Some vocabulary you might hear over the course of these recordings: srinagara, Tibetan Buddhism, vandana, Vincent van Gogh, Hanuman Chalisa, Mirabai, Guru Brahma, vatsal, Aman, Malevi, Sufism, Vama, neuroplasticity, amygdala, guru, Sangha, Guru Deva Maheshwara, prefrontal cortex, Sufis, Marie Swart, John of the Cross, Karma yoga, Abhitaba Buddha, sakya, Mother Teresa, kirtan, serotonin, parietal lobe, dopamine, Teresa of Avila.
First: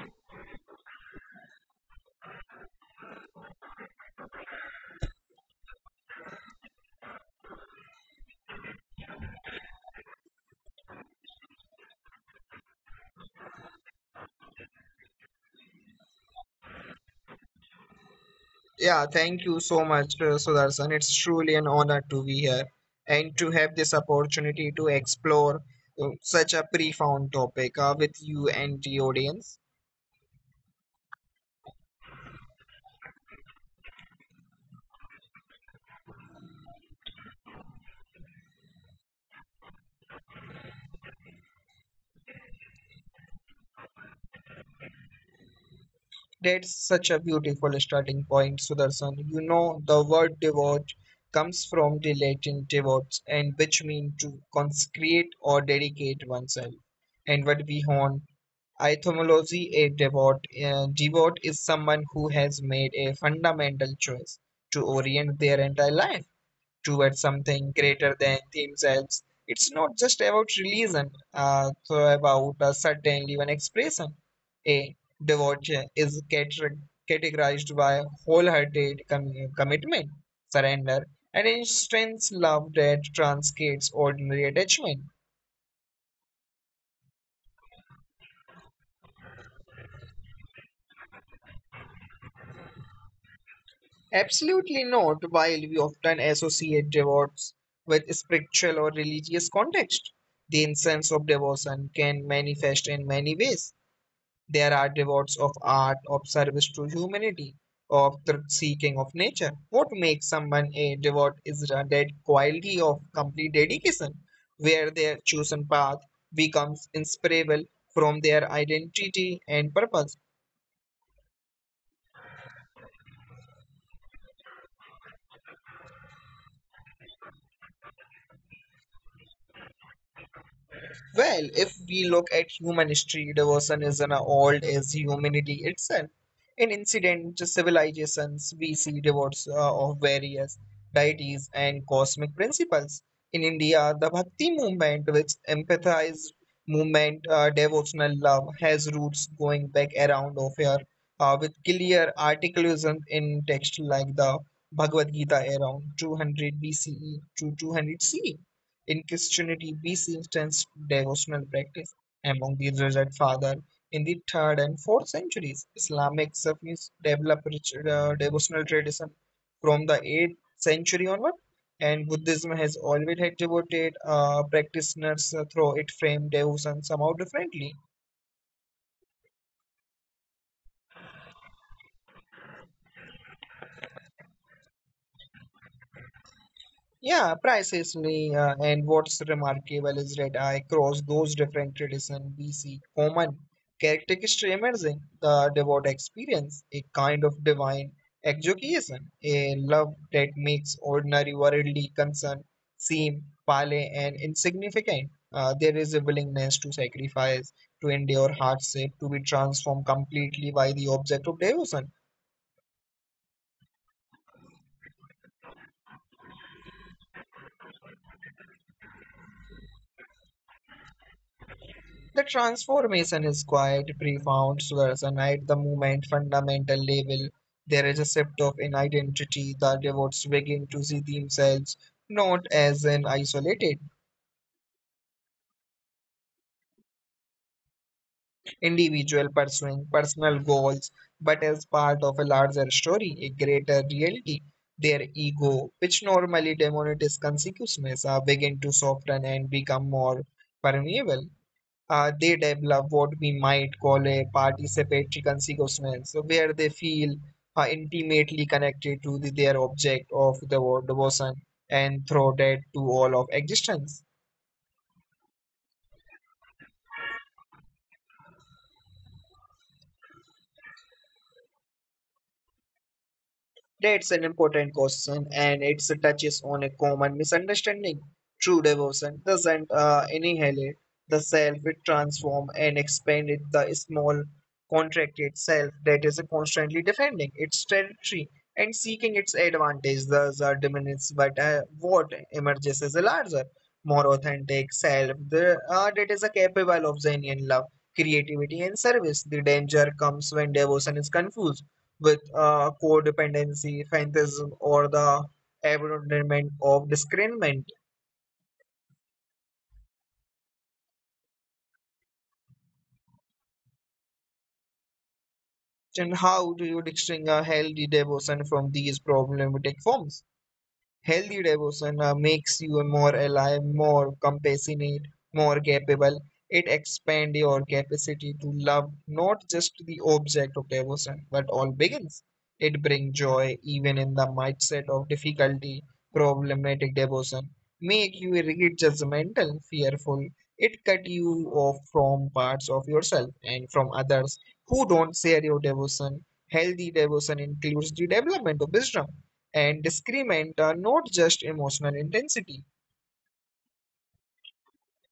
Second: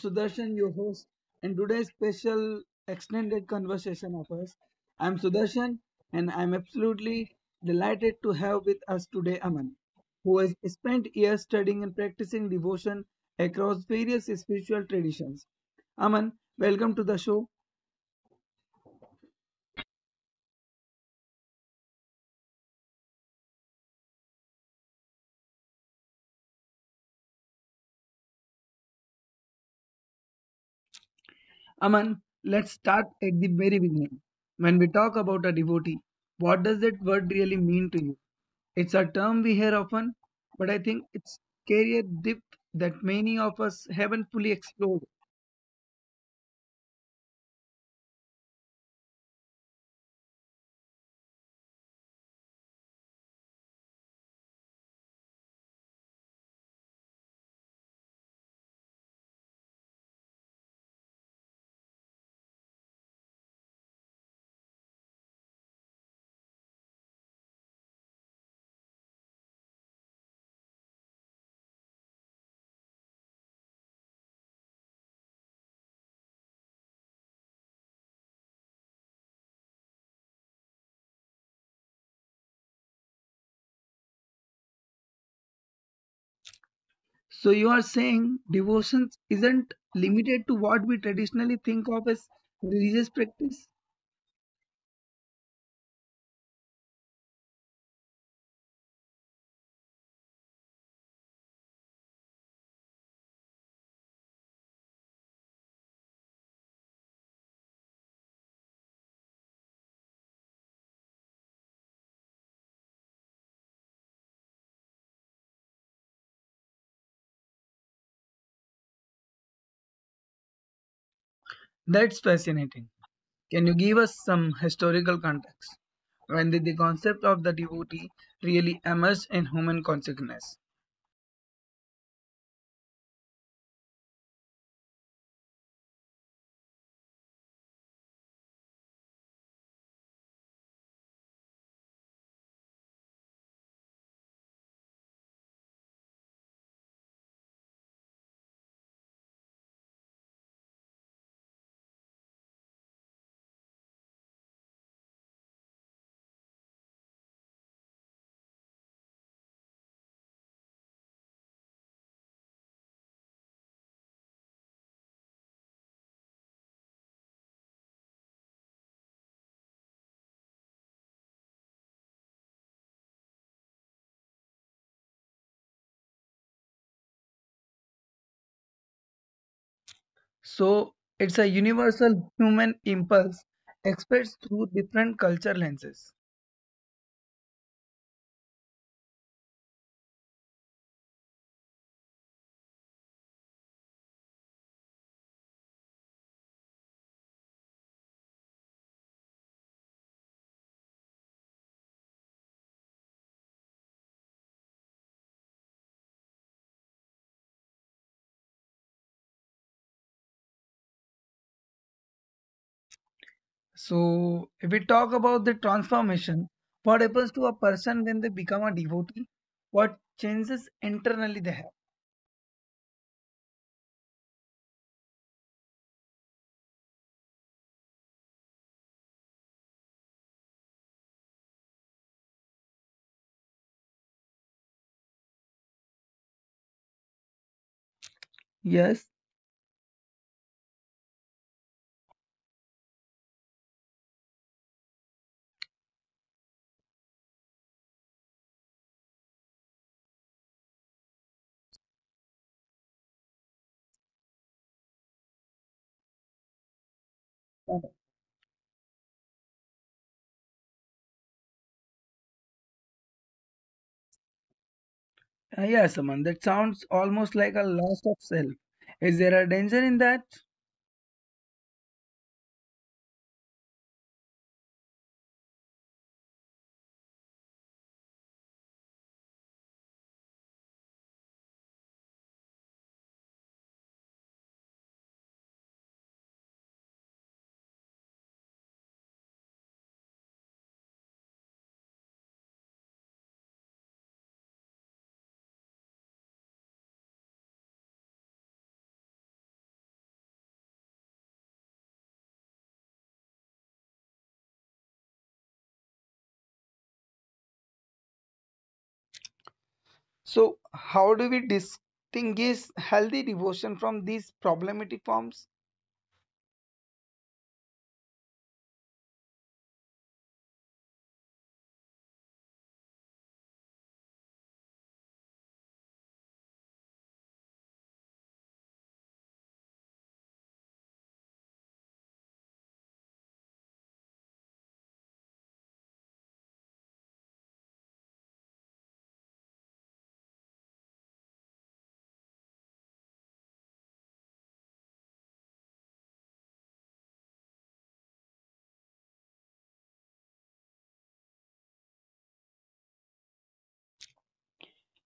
Sudarshan, your host, and today's special extended conversation of us. I'm Sudarshan, and I'm absolutely delighted to have with us today Aman, who has spent years studying and practicing devotion across various spiritual traditions. Aman, welcome to the show. Yeah, thank you so much, Sudarshan. It's truly an honor to be here and to have this opportunity to explore such a profound topic with you and the audience. Aman, let's start at the very beginning. When we talk about a devotee, what does that word really mean to you? It's a term we hear often, but I think it's carry a depth that many of us haven't fully explored. That's such a beautiful starting point, Sudarshan. The word devote comes from the Latin devotes, and which means to consecrate or dedicate oneself. And what we hone, etymology, a devote is someone who has made a fundamental choice to orient their entire life towards something greater than themselves. It's not just about religion, so about a certain even expression. A devotee is categorized by wholehearted commitment, surrender, and intense love that transcends ordinary attachment. So you are saying devotion isn't limited to what we traditionally think of as religious practice? Absolutely not, while we often associate devotees with spiritual or religious context. The essence of devotion can manifest in many ways. There are rewards of art, of service to humanity, of the seeking of nature. What makes someone a devout is that quality of complete dedication, where their chosen path becomes inseparable from their identity and purpose. That's fascinating. Can you give us some historical context? When did the concept of the devotee really emerge in human consciousness? Well, if we look at human history, devotion is an old as humanity itself. In ancient civilizations, we see devotees of various deities and cosmic principles. In India, the Bhakti movement, which empathized movement, devotional love, has roots going back around of here with clear articulation in text like the Bhagavad Gita around 200 BCE to 200 CE. In Christianity, we see intense devotional practice among the resurrected father in the third and fourth centuries. Islamic Sufis developed devotional tradition from the eighth century onward, and Buddhism has always had devoted practitioners through it frame devotion somehow differently. So it's a universal human impulse expressed through different culture lenses. Yeah, precisely. And what's remarkable is that across those different traditions, we see common characteristics emerging the devout experience, a kind of divine exaltation, a love that makes ordinary worldly concern seem pale and insignificant. There is a willingness to sacrifice, to endure hardship, to be transformed completely by the object of devotion. So if we talk about the transformation, what happens to a person when they become a devotee? What changes internally they have? The transformation is quite profound, Sudarshan, at the movement fundamental level. There is a shift of an identity. The devotees begin to see themselves not as an isolated Yes. individual pursuing personal goals, but as part of a larger story, a greater reality. Their ego, which normally demonizes consciousness, begin to soften and become more permeable. They develop what we might call a participatory consciousness, so where they feel uh, intimately connected to their object of the devotion and throw that to all of existence. yes, Aman. That sounds almost like a loss of self. Is there a danger in that? That's an important question, and it touches on a common misunderstanding. True devotion doesn't annihilate the self, it transforms and expands it, the small, contracted self that is constantly defending its territory and seeking its advantage. Thus, are diminished, but what emerges is a larger, more authentic self that is a capable of genuine love, creativity, and service. The danger comes when devotion is confused with codependency, fantasm, or the abandonment of discernment. So how do we distinguish healthy devotion from these problematic forms? And how do you distinguish a healthy devotion from these problematic forms? Healthy devotion makes you more alive, more compassionate, more capable. It expands your capacity to love not just the object of devotion, but all beings. It brings joy even in the mindset of difficulty, problematic devotion. Make you rigid, judgmental, fearful. It cut you off from parts of yourself and from others who don't share your devotion. Healthy devotion includes the development of wisdom and discrement are not just emotional intensity.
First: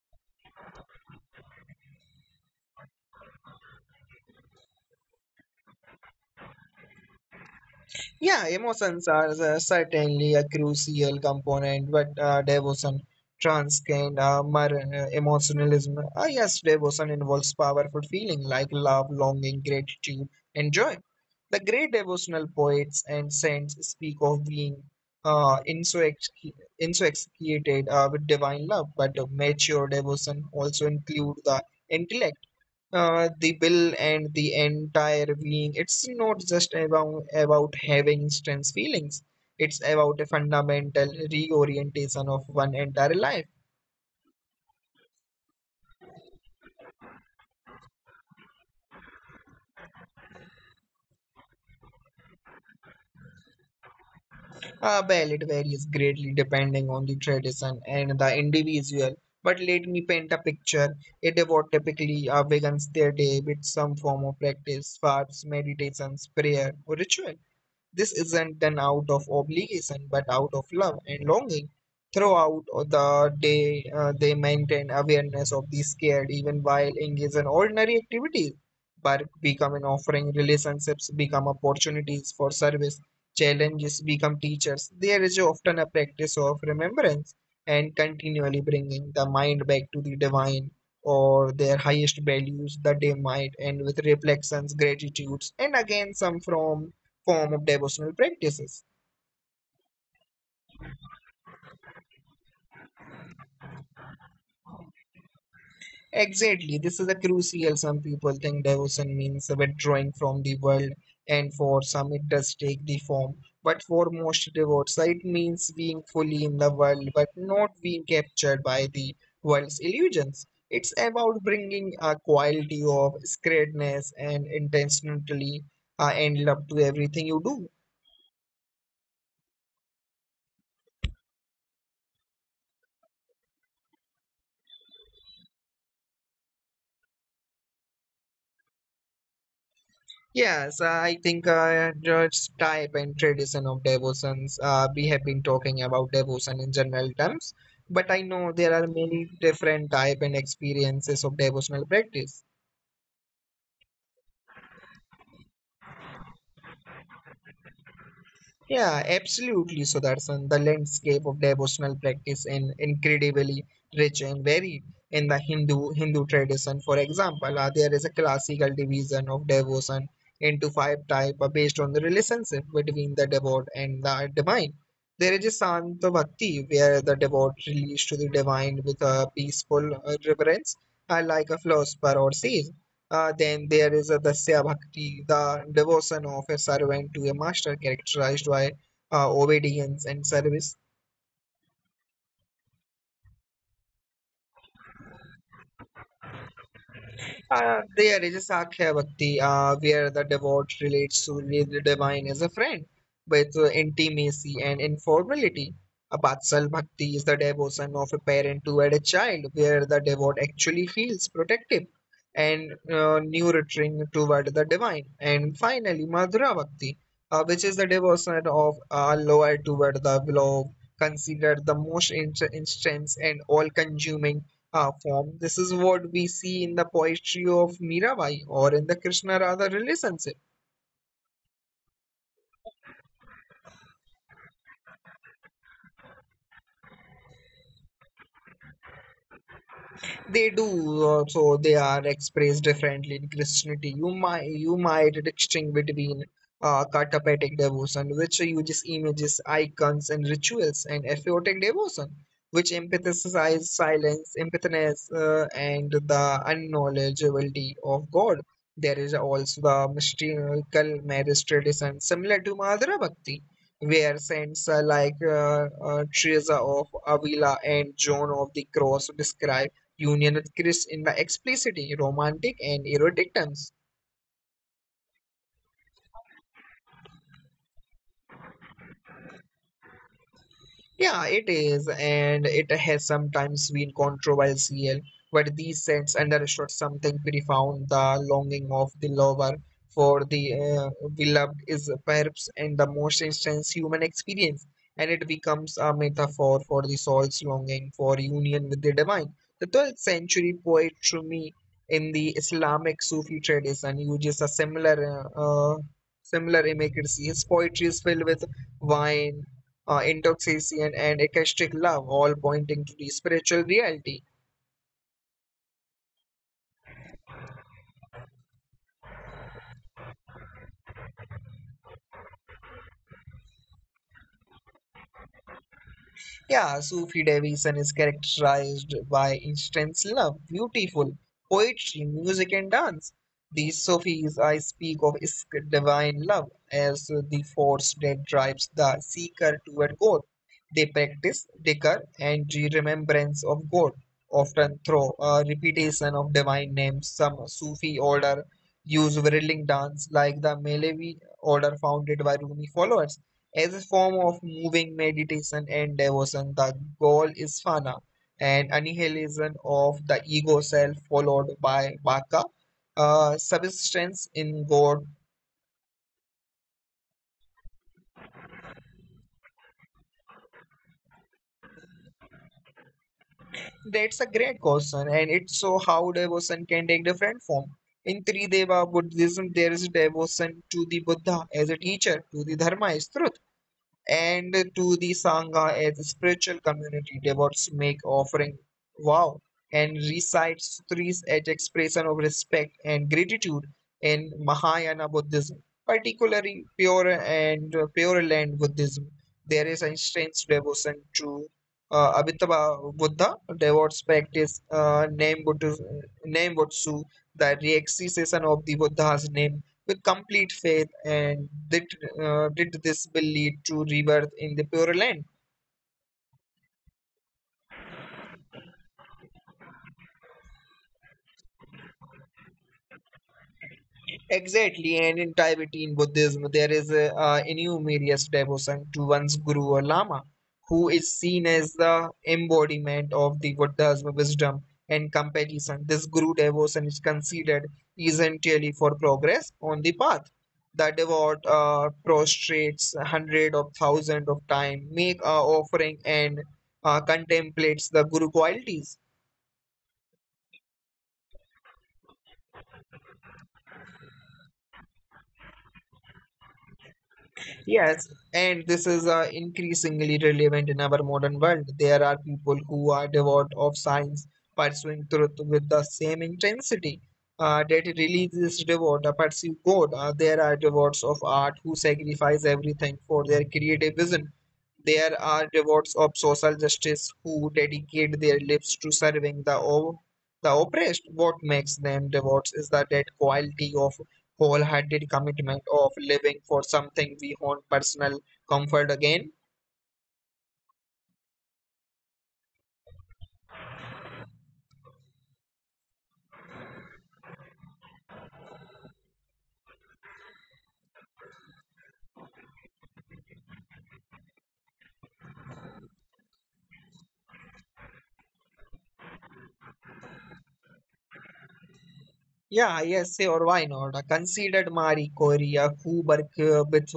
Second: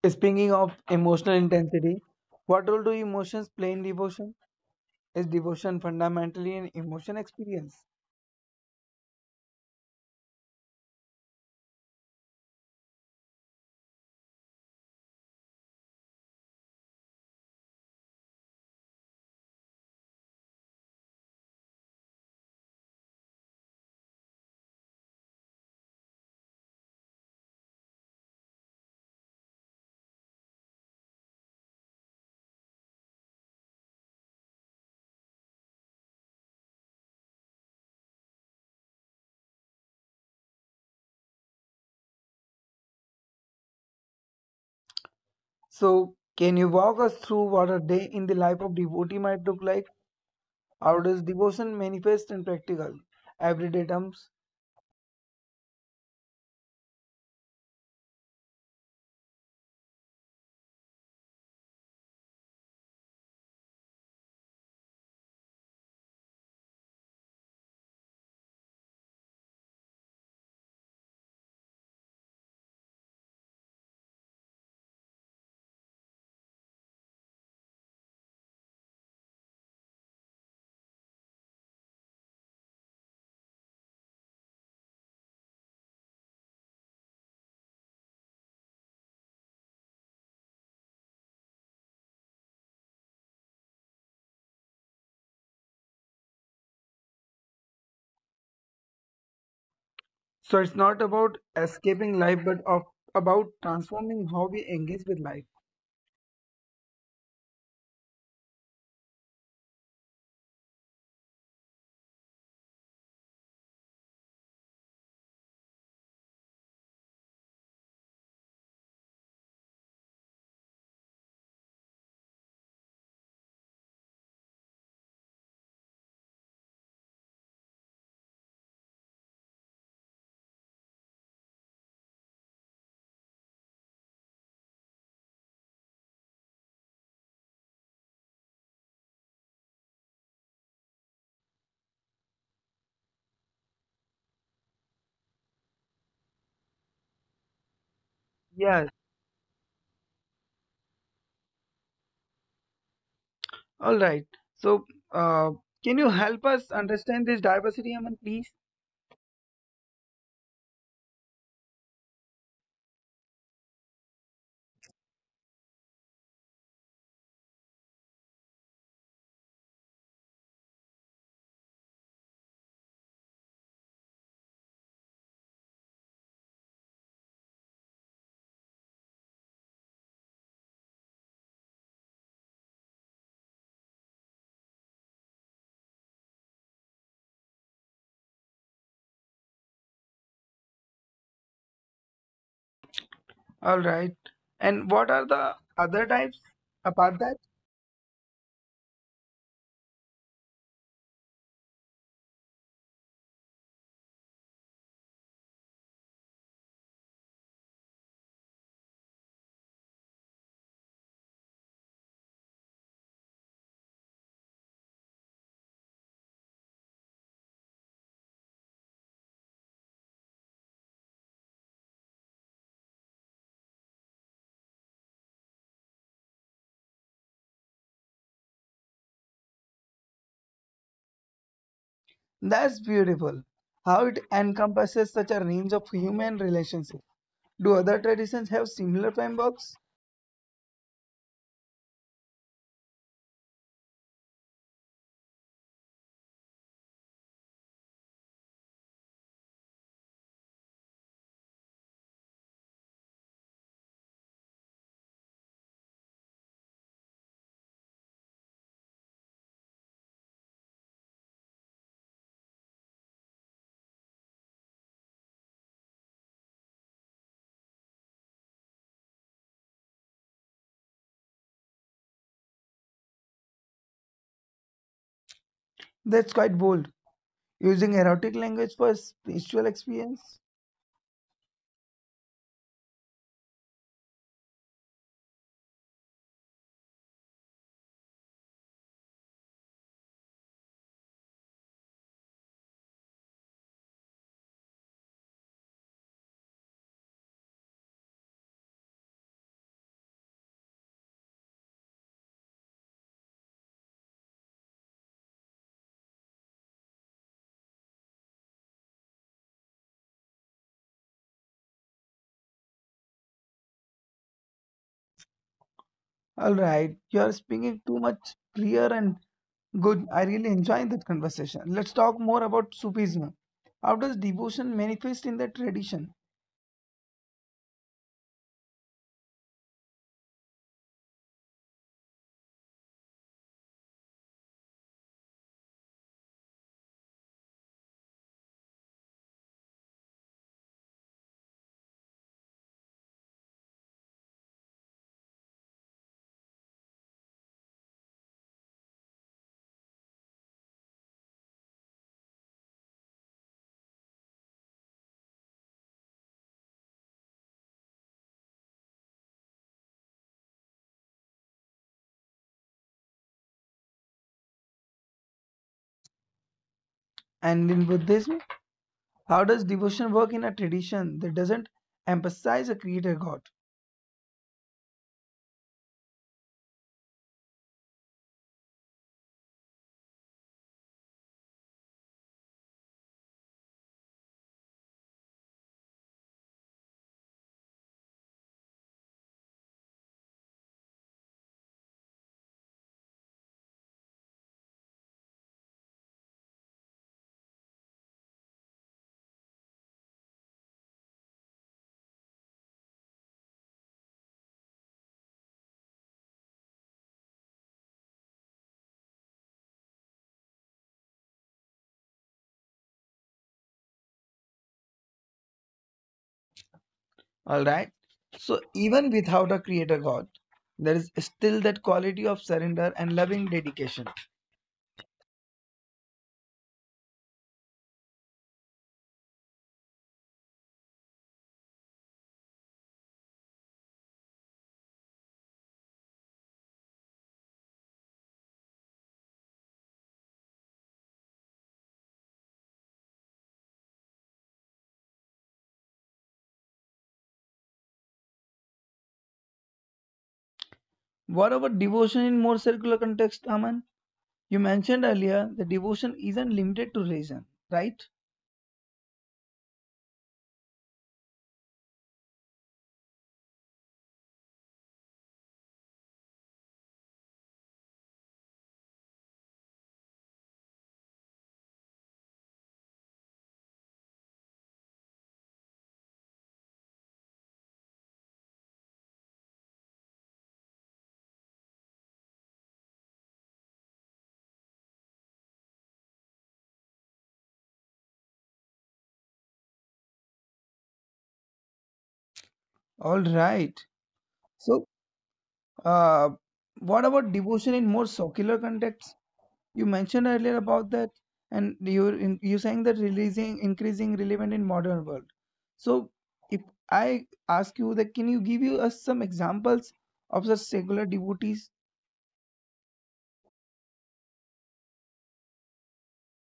Speaking of emotional intensity, what role do emotions play in devotion? Is devotion fundamentally an emotion experience? Yeah, emotions are certainly a crucial component, but devotion transcend emotionalism. Yes, devotion involves powerful feeling like love, longing, gratitude, and joy. The great devotional poets and saints speak of being insoxicated with divine love, but mature devotion also include the intellect the bill and the entire being. It's not just about having intense feelings. It's about a fundamental reorientation of one entire life. So, can you walk us through what a day in the life of devotee might look like? How does devotion manifest in practical, everyday terms? Well, it varies greatly depending on the tradition and the individual. But let me paint a picture. A devote typically begins their day with some form of practice, fasts, meditations, prayer, or ritual. This isn't done out of obligation but out of love and longing. Throughout the day, they maintain awareness of the scared even while engaged in ordinary activities. Work become an offering, relationships become opportunities for service, challenges become teachers. There is often a practice of remembrance and continually bringing the mind back to the divine or their highest values that they might and with reflections gratitudes and again some from form of devotional practices. So, it's not about escaping life, but about transforming how we engage with life. Exactly, this is a crucial. Some people think devotion means withdrawing from the world, and for some it does take the form. But for most devotees, it means being fully in the world, but not being captured by the world's illusions. It's about bringing a quality of sacredness and intentionally and love to everything you do. Yes, I think just type and tradition of devotions. We have been talking about devotion in general terms, but I know Yes. there are many different type and experiences of devotional practice. All right. So, uh, can you help us understand this diversity, Aman, please? Yeah, absolutely, Sudarshan. The landscape of devotional practice is incredibly rich and varied. In the Hindu tradition, for example, there is a classical division of devotion into five types based on the relationship between the devote and the divine. There is a Santa Bhakti, where the devote relates to the divine with a peaceful reverence, like a philosopher or sage. Then there is the Dasya Bhakti, the devotion of a servant to a master characterized by obedience and service. All right. And what are the other types apart that? There is a Sakya Bhakti where the devote relates to the divine as a friend with intimacy and informality. A Batsal Bhakti is the devotion of a parent toward a child where the devote actually feels protective and nurturing toward the divine. And finally, Madhura Bhakti, which is the devotion of lower toward the beloved, considered the most intense and all consuming form. This is what we see in the poetry of Mirabai or in the Krishna Radha relationship. That's beautiful. How it encompasses such a range of human relationships. Do other traditions have similar frameworks? They do. So. They are expressed differently in Christianity. You might distinguish between katapetic devotion, which uses images, icons, and rituals, and aphiotic devotion, which emphasizes silence, empathiness, and the unknowledgeability of God. There is also the mystical marriage tradition, similar to Madhura Bhakti, where saints like Teresa of Avila and Joan of the Cross describe Union with Chris in by explicitly romantic and erotic terms. That's quite bold. Using erotic language for spiritual experience? Yeah, it is, and it has sometimes been controversial, but these sets understood something profound. The longing of the lover for the beloved is perhaps in the most instance human experience, and it becomes a metaphor for the soul's longing for union with the divine. The 12th century poet Rumi in the Islamic Sufi tradition uses a similar similar imagery. His poetry is filled with wine intoxication, and ecstatic love, all pointing to the spiritual reality. Alright, you are speaking too much clear and good. I really enjoyed that conversation. Let's talk more about Sufism. How does devotion manifest in the tradition Yeah, Sufi devotion is characterized by intense love, beautiful poetry, music, and dance. The Sufis I speak of is divine love as the force that drives the seeker toward God. They practice dhikr and the remembrance of God, often through a repetition of divine names. Some Sufi order use whirling dance like the Malevi order founded by Rumi followers as a form of moving meditation and devotion. The goal is fana, an annihilation of the ego self, followed by bhaka, subsistence in God. and in Buddhism? How does devotion work in a tradition that doesn't emphasize a creator God? That's a great question, and it's so how devotion can take different form. In Trideva Buddhism, there is devotion to the Buddha as a teacher, to the Dharma, as truth and to the Sangha as a spiritual community. Devotees make offering vow and recite sutras as expression of respect and gratitude in Mahayana Buddhism, particularly pure and Pure Land Buddhism. There is an intense devotion to Abhitaba Buddha. Devotees practice name Buddha, name Butsu, the reexcitation of the Buddha's name with complete faith and that did this will lead to rebirth in the pure land. All right. So, even without a creator God, there is still that quality of surrender and loving dedication. Exactly, and in Tibetan Buddhism, there is enormous devotion to one's guru or lama, who is seen as the embodiment of the Buddha's wisdom and compassion. This guru devotion is considered essentially for progress on the path. The devout prostrates hundreds of thousands of times, make a offering, and contemplates the guru qualities. What about devotion in more circular context, Aman? You mentioned earlier that devotion isn't limited to reason, right? Yes, and this is increasingly relevant in our modern world. There are people who are devout of science, pursuing truth with the same intensity that religious devout pursue God. There are devotees of art who sacrifice everything for their creative vision. There are devotees of social justice who dedicate their lives to serving the oppressed. What makes them devotees is that quality of wholehearted commitment of living for something beyond personal comfort again. All right. So, uh, what about devotion in more circular context? You mentioned earlier about that, and you saying that releasing increasing relevant in modern world. So if I ask you that, can you give you us some examples of such secular devotees? Yeah, yes, or why not? I considered Marie Curie, who worked with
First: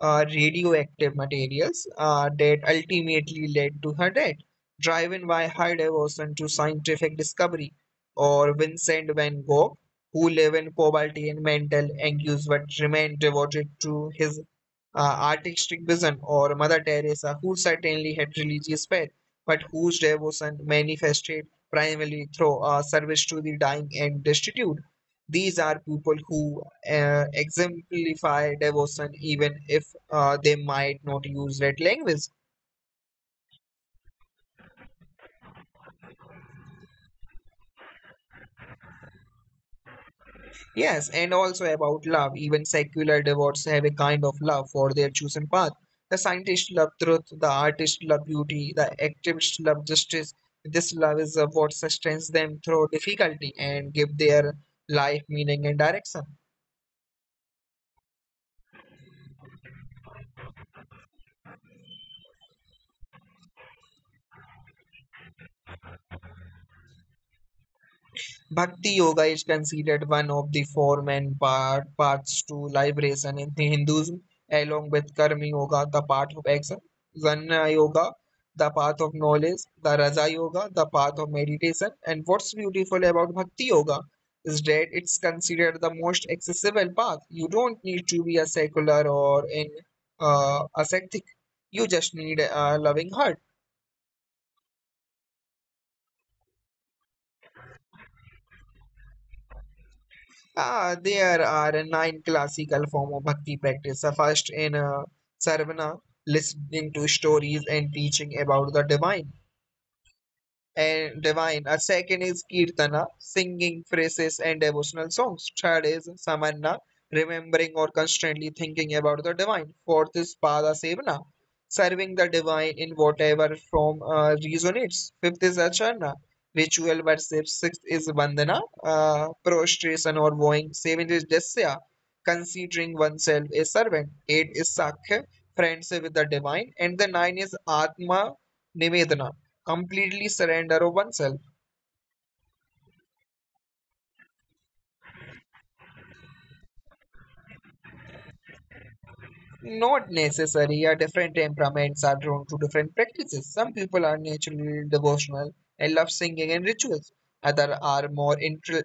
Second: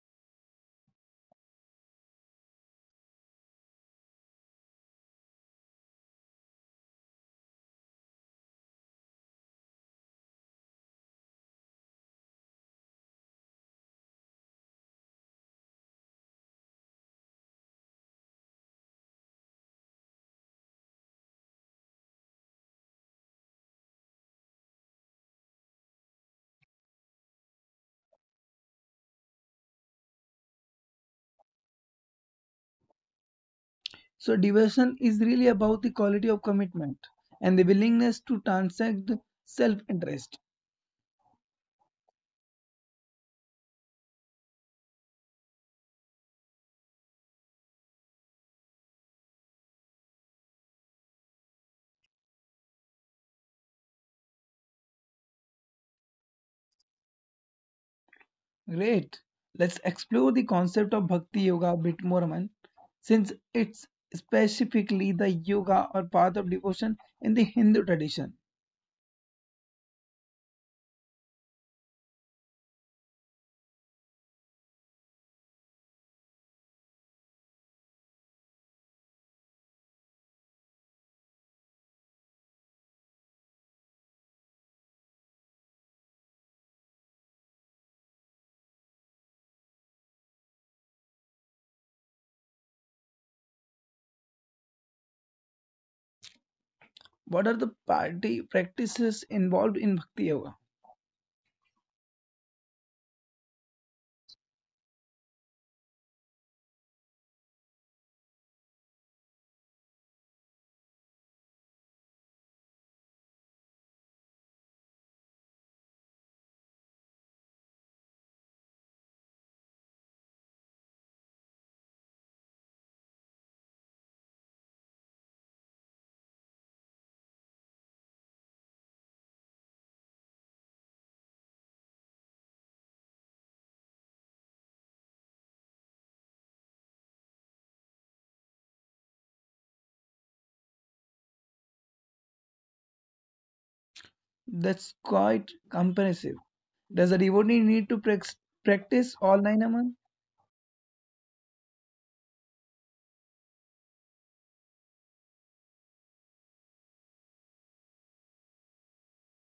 radioactive materials that ultimately led to her death, driven by her devotion to scientific discovery, or Vincent van Gogh, who lived in poverty and mental anguish but remained devoted to his artistic vision, or Mother Teresa, who certainly had religious faith, but whose devotion manifested primarily through service to the dying and destitute. These are people who exemplify devotion even if they might not use that language. So devotion is really about the quality of commitment and the willingness to transcend self-interest. Yes, and also about love. Even secular devotees have a kind of love for their chosen path. The scientists love truth, the artists love beauty, the activists love justice. This love is what sustains them through difficulty and give their life meaning and direction. Great. Let's explore the concept of bhakti yoga a bit more, man. Since it's specifically the yoga or path of devotion in the Hindu tradition. Bhakti yoga is considered one of the four main part paths to liberation in Hinduism, along with Karma yoga, the path of action, Jnana yoga, the path of knowledge, the Raja yoga, the path of meditation. And what's beautiful about Bhakti yoga is that it's considered the most accessible path. You don't need to be a secular or in ascetic. You just need a loving heart. What are the party practices involved in Bhakti Yoga? Ah, there are nine classical form of bhakti practice. The first in sarvana, listening to stories and teaching about the divine. A second is kirtana, singing phrases and devotional songs. Third is samanna, remembering or constantly thinking about the divine. Fourth is pada sevana, serving the divine in whatever form resonates. Fifth is acharna, ritual worship. Sixth is vandana, prostration or vowing. Seventh is dasya, considering oneself a servant. Eight is sakya, friendship with the divine. And the nine is atma nivedana, completely surrender of oneself. That's quite comprehensive. Does a devotee need to practice all nine, Aman? Not necessary. Our different temperaments are drawn to different practices. Some people are naturally devotional and love singing and rituals. Others are more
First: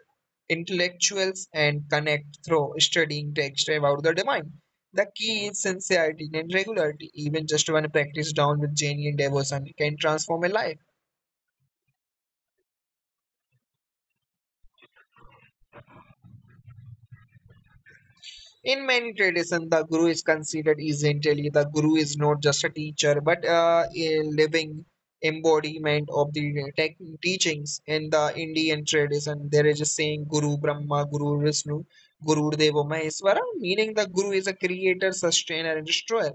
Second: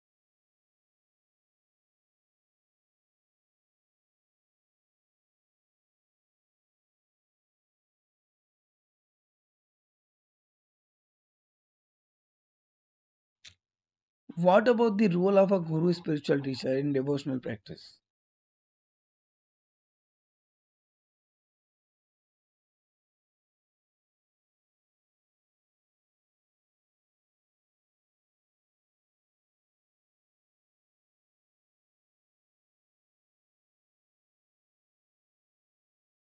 intellectuals and connect through studying text about the divine. The key is sincerity and regularity. Even just one practice down with genuine devotion can transform a life. What about the role of a guru spiritual teacher in devotional practice? In many traditions, the guru is considered essentially the guru is not just a teacher but a living embodiment of the tech teachings. In the Indian tradition, there is a saying Guru Brahma, Guru Vishnu, Guru Deva Maheshwara, meaning the guru is a creator, sustainer, and destroyer,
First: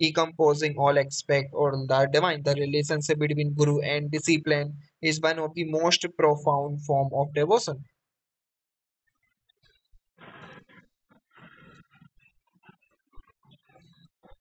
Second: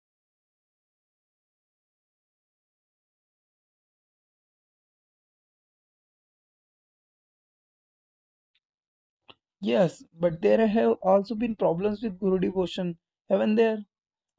encompassing all aspects of the divine. The relationship between guru and discipline is one of the most profound form of devotion. Yes, but there have also been problems with guru devotion, haven't there?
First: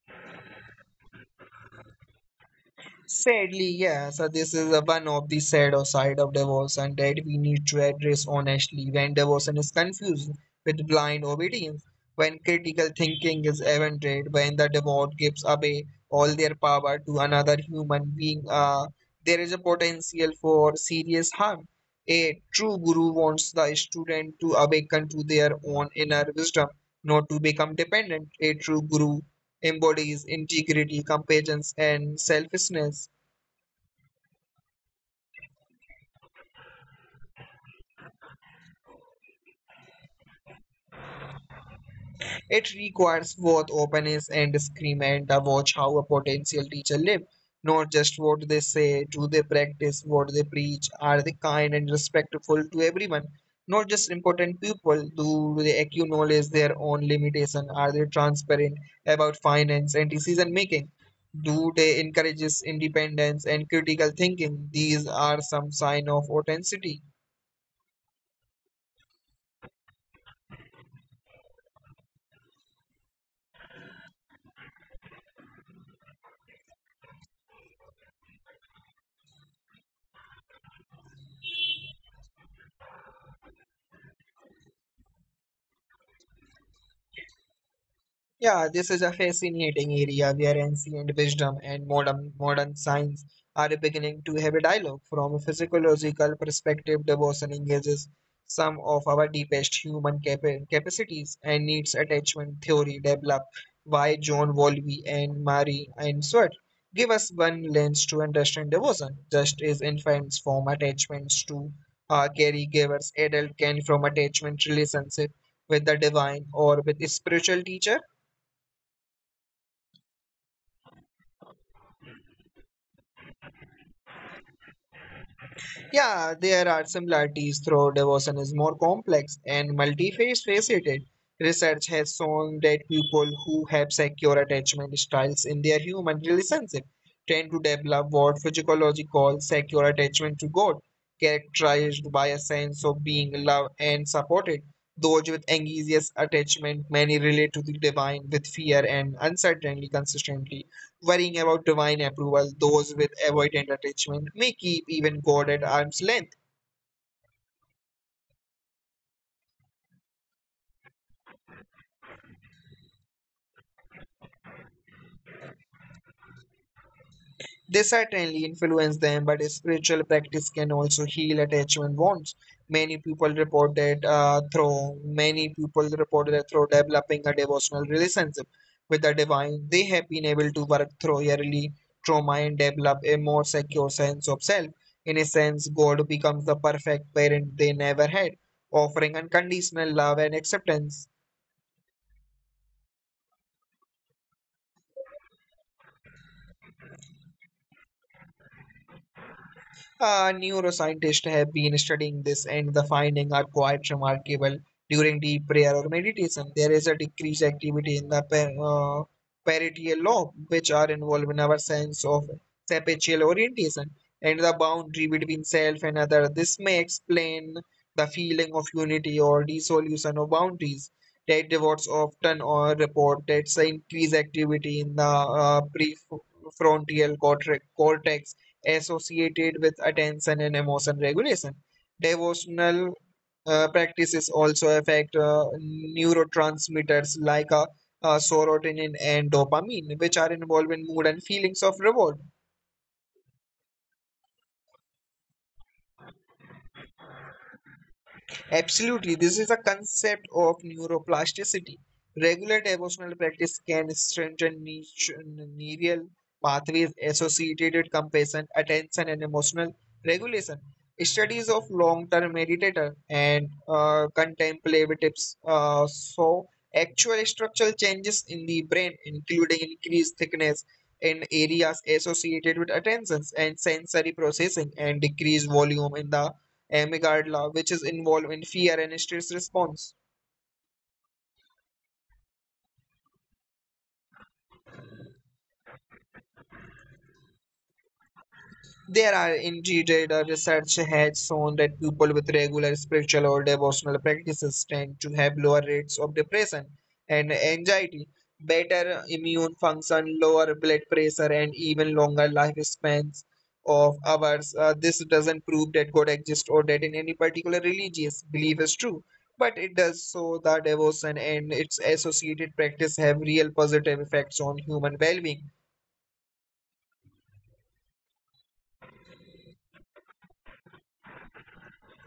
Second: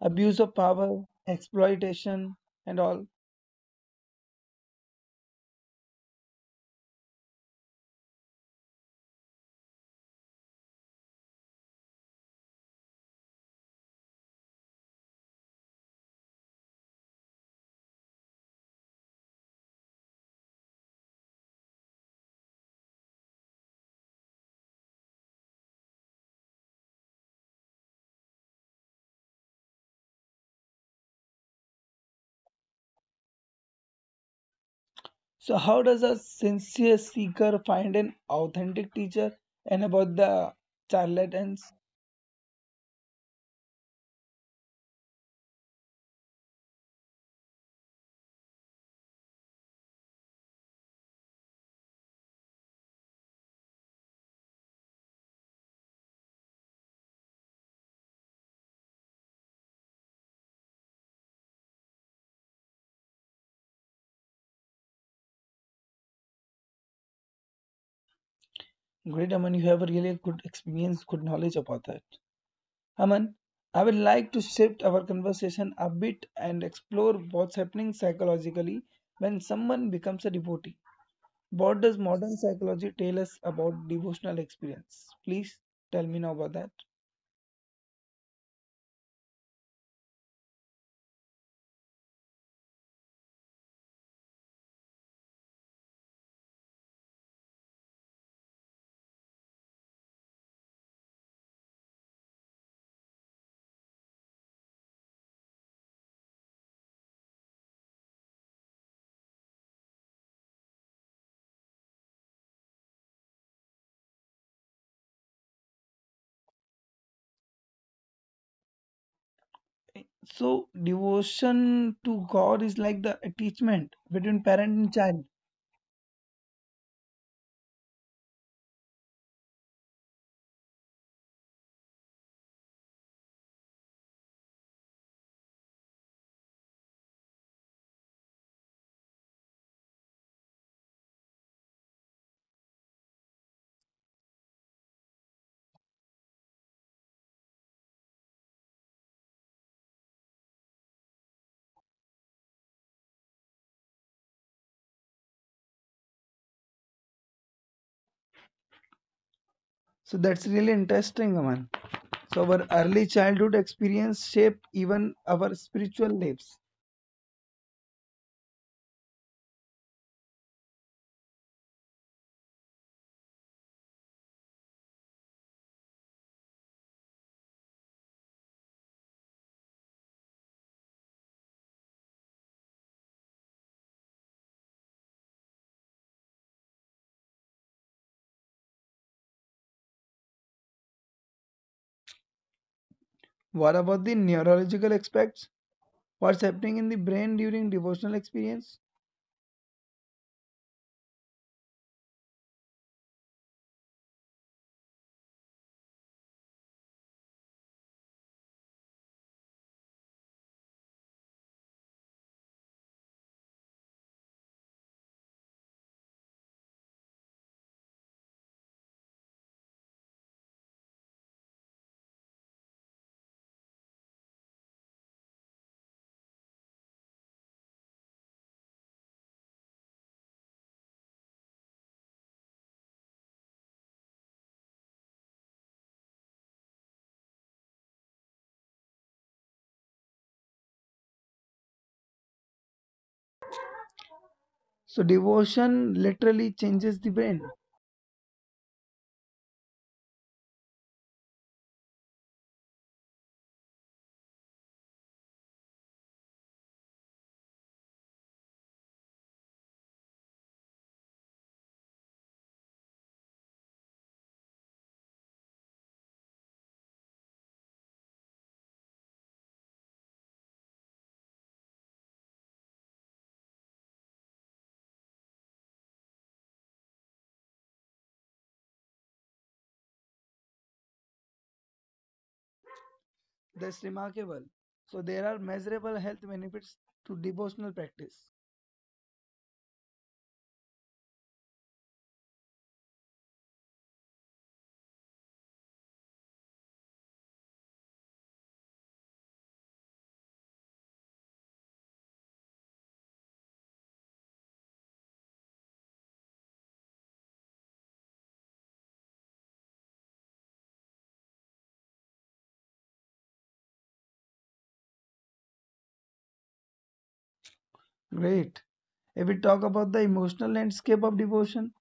Abuse of power, exploitation, and all. Sadly, yeah. So this is a one of the sad or side of divorce, and that we need to address honestly when divorce is confused with blind obedience, when critical thinking is invented, when the divorce gives away all their power to another human being. There is a potential for serious harm. A true guru wants the student to awaken to their own inner wisdom, not to become dependent. A true guru embodies integrity, compassion, and selflessness. So, how does a sincere seeker find an authentic teacher? And about the charlatans? It requires both openness and discernment to watch how a potential teacher lives. Not just what they say, do they practice what they preach, are they kind and respectful to everyone, not just important people, do they acknowledge their own limitation, are they transparent about finance and decision making, do they encourages independence and critical thinking. These are some sign of authenticity. Great, Aman. You have a really good experience, good knowledge about that. Aman, I would like to shift our conversation a bit and explore what's happening psychologically when someone becomes a devotee. What does modern psychology tell us about devotional experience? Please tell me now about that. Yeah, this is a fascinating area where ancient wisdom and modern science are beginning to have a dialogue. From a physiological perspective, devotion engages some of our deepest human capacities and needs attachment theory developed by John Wolfe and Marie and Swart, give us one lens to understand devotion, just as infants form attachments to caregivers, adults can form attachment relationship with the divine or with a spiritual teacher. So, devotion to God is like the attachment between parent and child. Yeah, there are similarities, though devotion is more complex and multifaceted. Research has shown that people who have secure attachment styles in their human relationship tend to develop what physiology calls secure attachment to God, characterized by a sense of being loved and supported. Those with anxious attachment many relate to the divine with fear and uncertainty consistently. Worrying about divine approval, those with avoidant attachment may keep even God at arm's length. So, that's really interesting, Aman. So, our early childhood experience shape even our spiritual lives. They certainly influence them, but spiritual practice can also heal attachment wounds. Many people report that through developing a devotional relationship with the divine, they have been able to work through early trauma and develop a more secure sense of self. In a sense, God becomes the perfect parent they never had, offering unconditional love and acceptance. What about the neurological aspects? What's happening in the brain during devotional experience? Neuroscientists have been studying this, and the findings are quite remarkable. During deep prayer or meditation, there is a decreased activity in the parietal lobe, which are involved in our sense of spatial orientation and the boundary between self and other. This may explain the feeling of unity or dissolution of boundaries that devotees often or report that's the increased activity in the prefrontal cortex associated with attention and emotion regulation. Devotional practices also affect neurotransmitters like serotonin and dopamine, which are involved in mood and feelings of reward. So, devotion literally changes the brain. Absolutely, this is a concept of neuroplasticity. Regular devotional practice can strengthen neural pathways associated with compassion, attention, and emotional regulation. Studies of long-term meditator and contemplatives show actual structural changes in the brain, including increased thickness in areas associated with attentions and sensory processing, and decreased volume in the amygdala, which is involved in fear and stress response. That's remarkable. So, there are measurable health benefits to devotional practice. There are indeed research has shown that people with regular spiritual or devotional practices tend to have lower rates of depression and anxiety, better immune function, lower blood pressure, and even longer lifespans of ours. This doesn't prove that God exists or that in any particular religious belief is true, but it does show that devotion and its associated practice have real positive effects on human well-being. Great. If we talk about the emotional landscape of devotion,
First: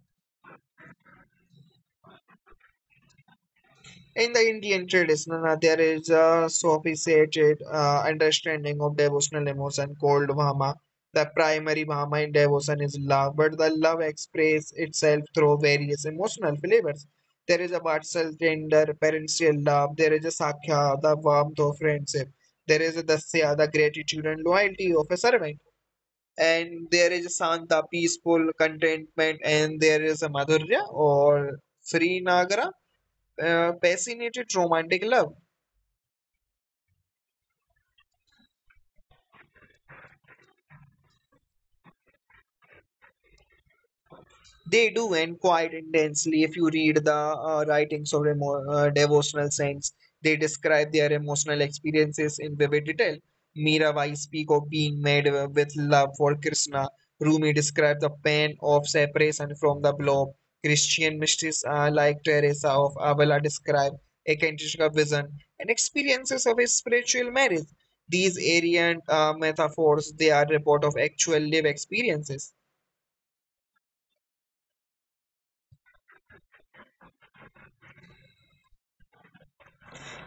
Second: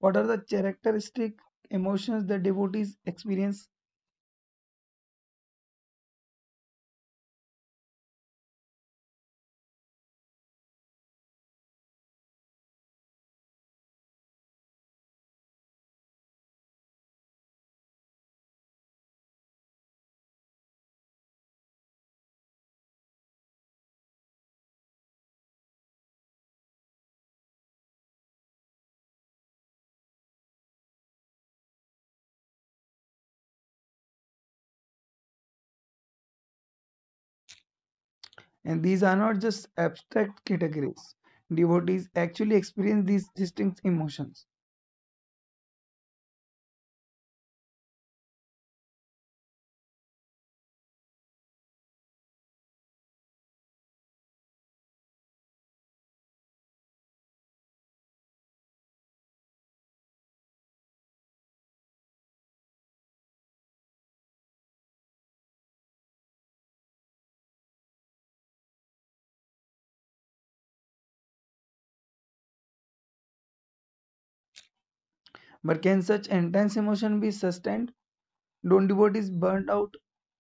what are the characteristic emotions that devotees experience? In the Indian tradition, there is a sophisticated understanding of devotional emotion called Vama. The primary Vama in devotion is love, but the love expresses itself through various emotional flavors. There is a vatsal, tender, parental love. There is a sakya, the warmth of friendship. There is a dasya, the gratitude and loyalty of a servant. And there is a shanta, peaceful contentment. And there is a madhurya or srinagara, passionate romantic love. And these are not just abstract categories. Devotees actually experience these distinct emotions. They do, and quite intensely. If you read the writings of devotional saints, they describe their emotional experiences in vivid detail. Mirabai speak of being made with love for Krishna. Rumi described the pain of separation from the beloved. Christian mystics like Teresa of Avila describe a eccentric vision and experiences of a spiritual marriage. These arrogant metaphors, they are report of actual live experiences. But can such intense emotion be sustained? Don't devotees burnt out?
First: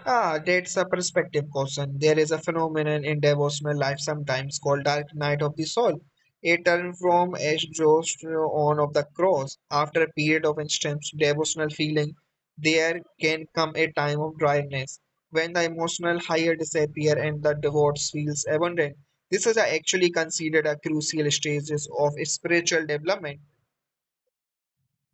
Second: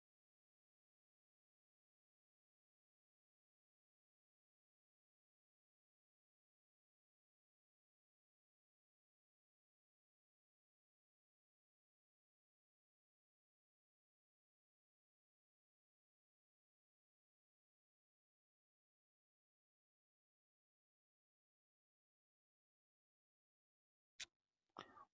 Ah, that's a perspective question. There is a phenomenon in devotional life sometimes called dark night of the soul. A turn from exhaust to on of the cross. After a period of intense devotional feeling, there can come a time of dryness when the emotional higher disappear and the divorce feels abandoned. This is actually considered a crucial stages of spiritual development.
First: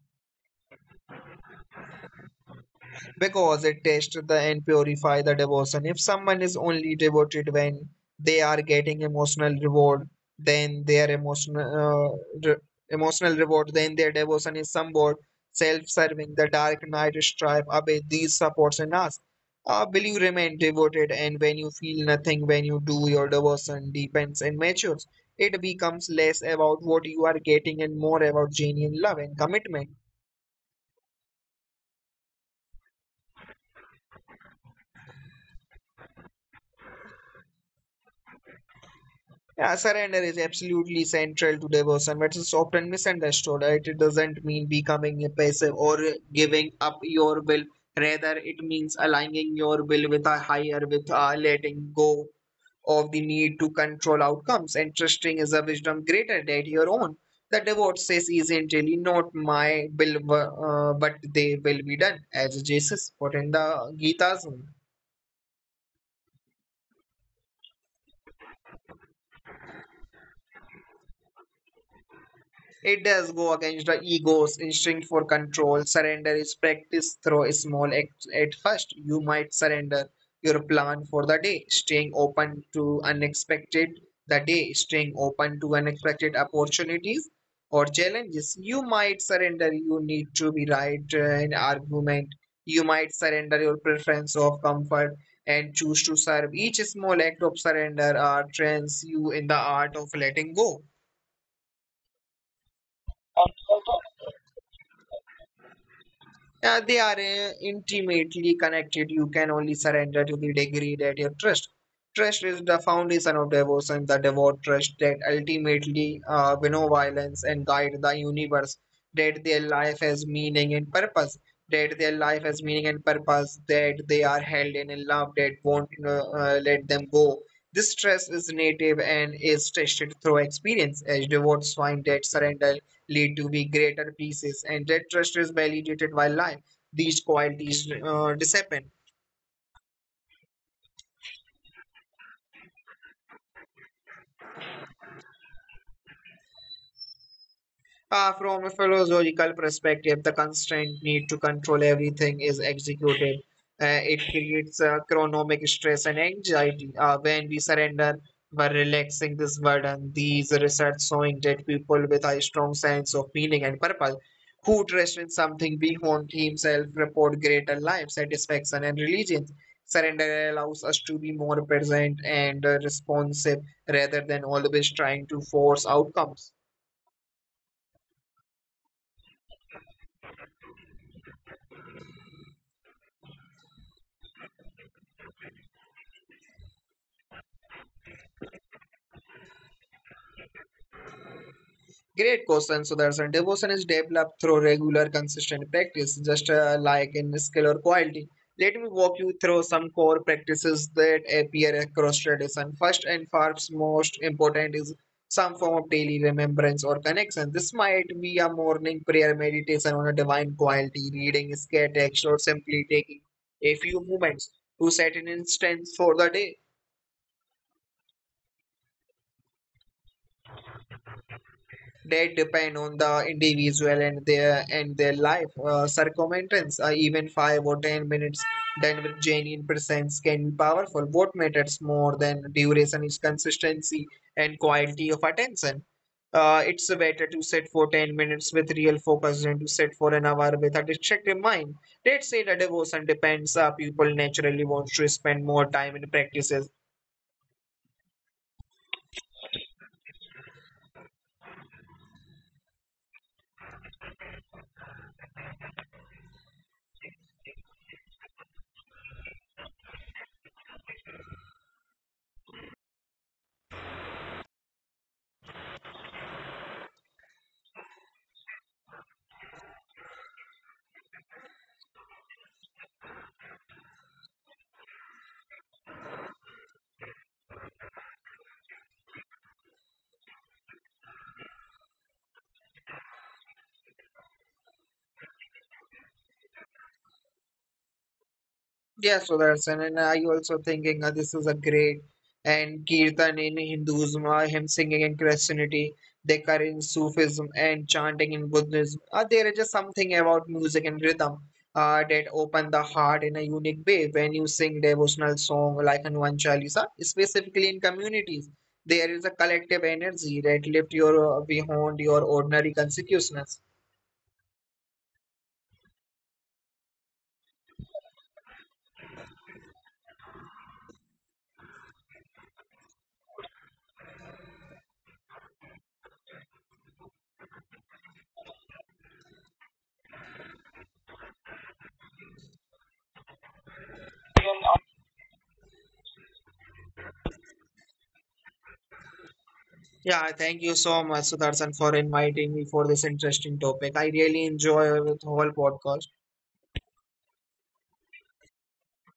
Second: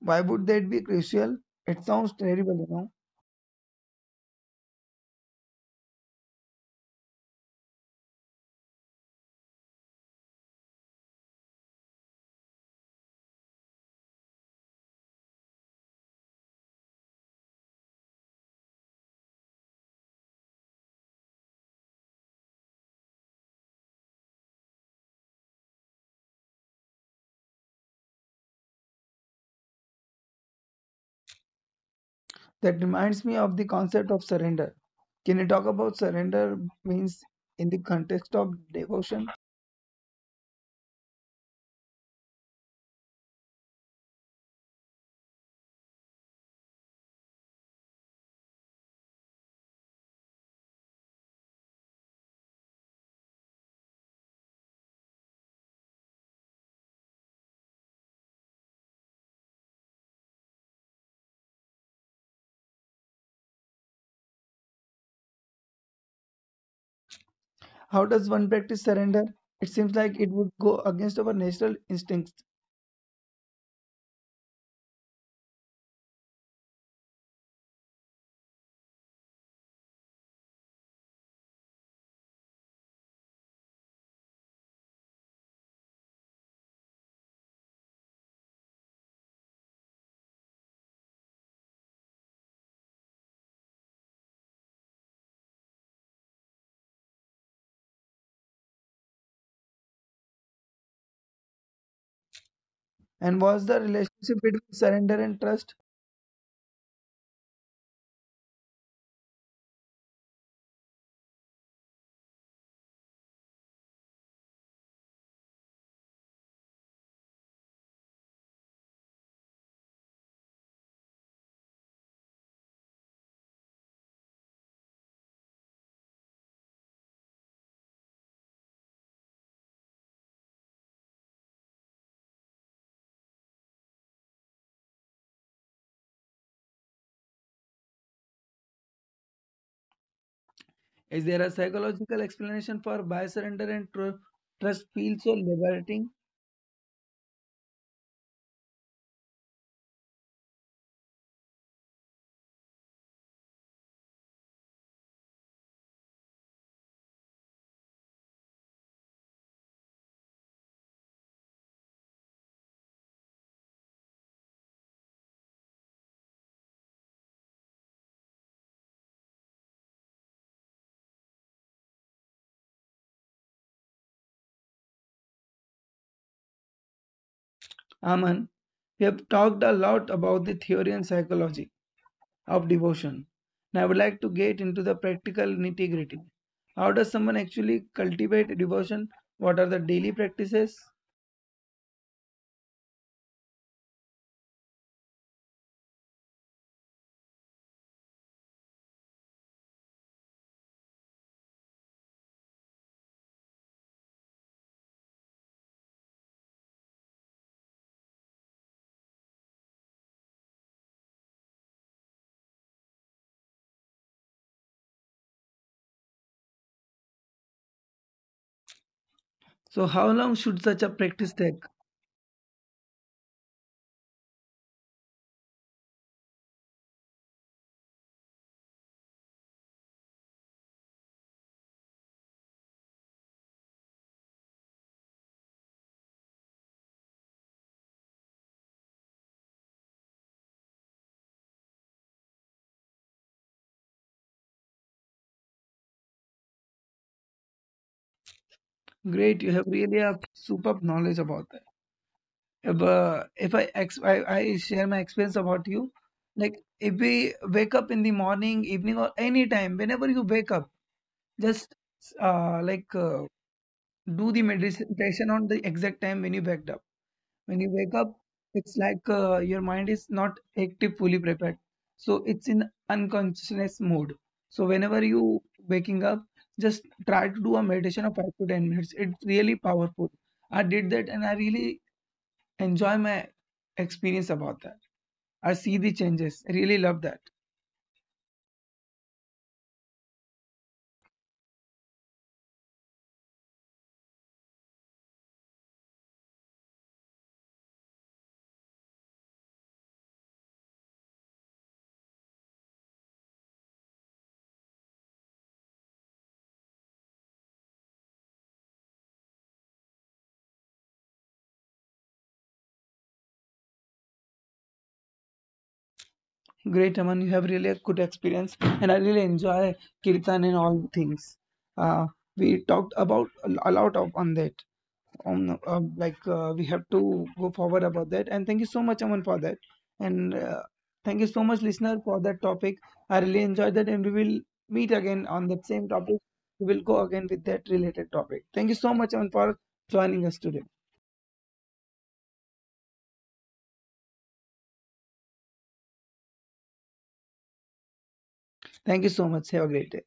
Why would that be crucial? It sounds terrible, you know. Because it tests the and purify the devotion. If someone is only devoted when they are getting emotional reward, then their emotional re- emotional reward, then their devotion is somewhat self-serving. The dark night stripe away these supports in us. Will you remain devoted, and when you feel nothing, when you do your devotion deepens and matures, it becomes less about what you are getting and more about genuine love and commitment. That reminds me of the concept of surrender. Can you talk about surrender means in the context of devotion? Yeah, surrender is absolutely central to devotion, but it's often misunderstood, right? It doesn't mean becoming passive or giving up your will. Rather, it means aligning your will with a higher, with letting go of the need to control outcomes and trusting is a wisdom greater than your own. The devote says, isn't really not my will, but they will be done, as Jesus put in the Gita's. How does one practice surrender? It seems like it would go against our natural instincts. It does go against the ego's instinct for control. Surrender is practiced through small acts. At first, you might surrender your plan for the day, staying open to unexpected opportunities or challenges. You might surrender you need to be right in argument. You might surrender your preference of comfort and choose to serve. Each small act of surrender trains you in the art of letting go. And what's the relationship between surrender and trust? They are intimately connected. You can only surrender to the degree that you trust. Trust is the foundation of devotion, the devout trust that ultimately winnow violence and guide the universe, that their life has meaning and purpose, that their life has meaning and purpose, that they are held in a love that won't let them go. This trust is native and is tested through experience as devotees find that surrender lead to be greater pieces, and that trust is validated by life. These qualities disappear. Is there a psychological explanation for why surrender and trust feel so liberating? From a philosophical perspective, the constant need to control everything is executed. It creates chronomic stress and anxiety. When we surrender by relaxing this burden, these research showing that people with a strong sense of meaning and purpose who trust in something beyond himself report greater life satisfaction and religion. Surrender allows us to be more present and responsive rather than always trying to force outcomes. Aman, we have talked a lot about the theory and psychology of devotion. Now, I would like to get into the practical nitty gritty. How does someone actually cultivate devotion? What are the daily practices? Great question, Sudarshan. Devotion is developed through regular, consistent practice, just like in skill or quality. Let me walk you through some core practices that appear across tradition. First and first, most important is some form of daily remembrance or connection. This might be a morning prayer, meditation on a divine quality, reading a text, or simply taking a few moments to set an instance for the day. So, how long should such a practice take? That depend on the individual and their life circumference. Even 5 or 10 minutes diverging in presence can be powerful. What matters more than duration is consistency and quality of attention. It's better to sit for 10 minutes with real focus than to sit for an hour with a distracted mind. Let's say the devotion depends. People naturally want to spend more time in practices. Great, you have really a superb knowledge about that. If I, ex- I share my experience about you, like if we wake up in the morning, evening, or any time, whenever you wake up, just like do the meditation on the exact time when you wake up. When you wake up, it's like your mind is not active, fully prepared. So it's in unconsciousness mode. So whenever you waking up, just try to do a meditation of 5 to 10 minutes. It's really powerful. I did that and I really enjoy my experience about that. I see the changes. I really love that. Yes, Sudarshan, and I also thinking this is a great and kirtan in Hinduism, hymn singing in Christianity, dhikar in Sufism, and chanting in Buddhism. There is just something about music and rhythm that open the heart in a unique way. When you sing devotional song like Hanuman Chalisa, specifically in communities, there is a collective energy that lift your beyond your ordinary consciousness. Great, Aman. You have really a good experience, and I really enjoy kirtan and all things. Uh, we talked about a lot of on that. Like we have to go forward about that. And thank you so much, Aman, for that. And thank you so much, listener, for that topic. I really enjoyed that, and we will meet again on that same topic. We will go again with that related topic. Thank you so much, Aman, for joining us today. Yeah, thank you so much, Sudarshan, for inviting me for this interesting topic. I really enjoy the whole podcast. Thank you so much. Have a great day.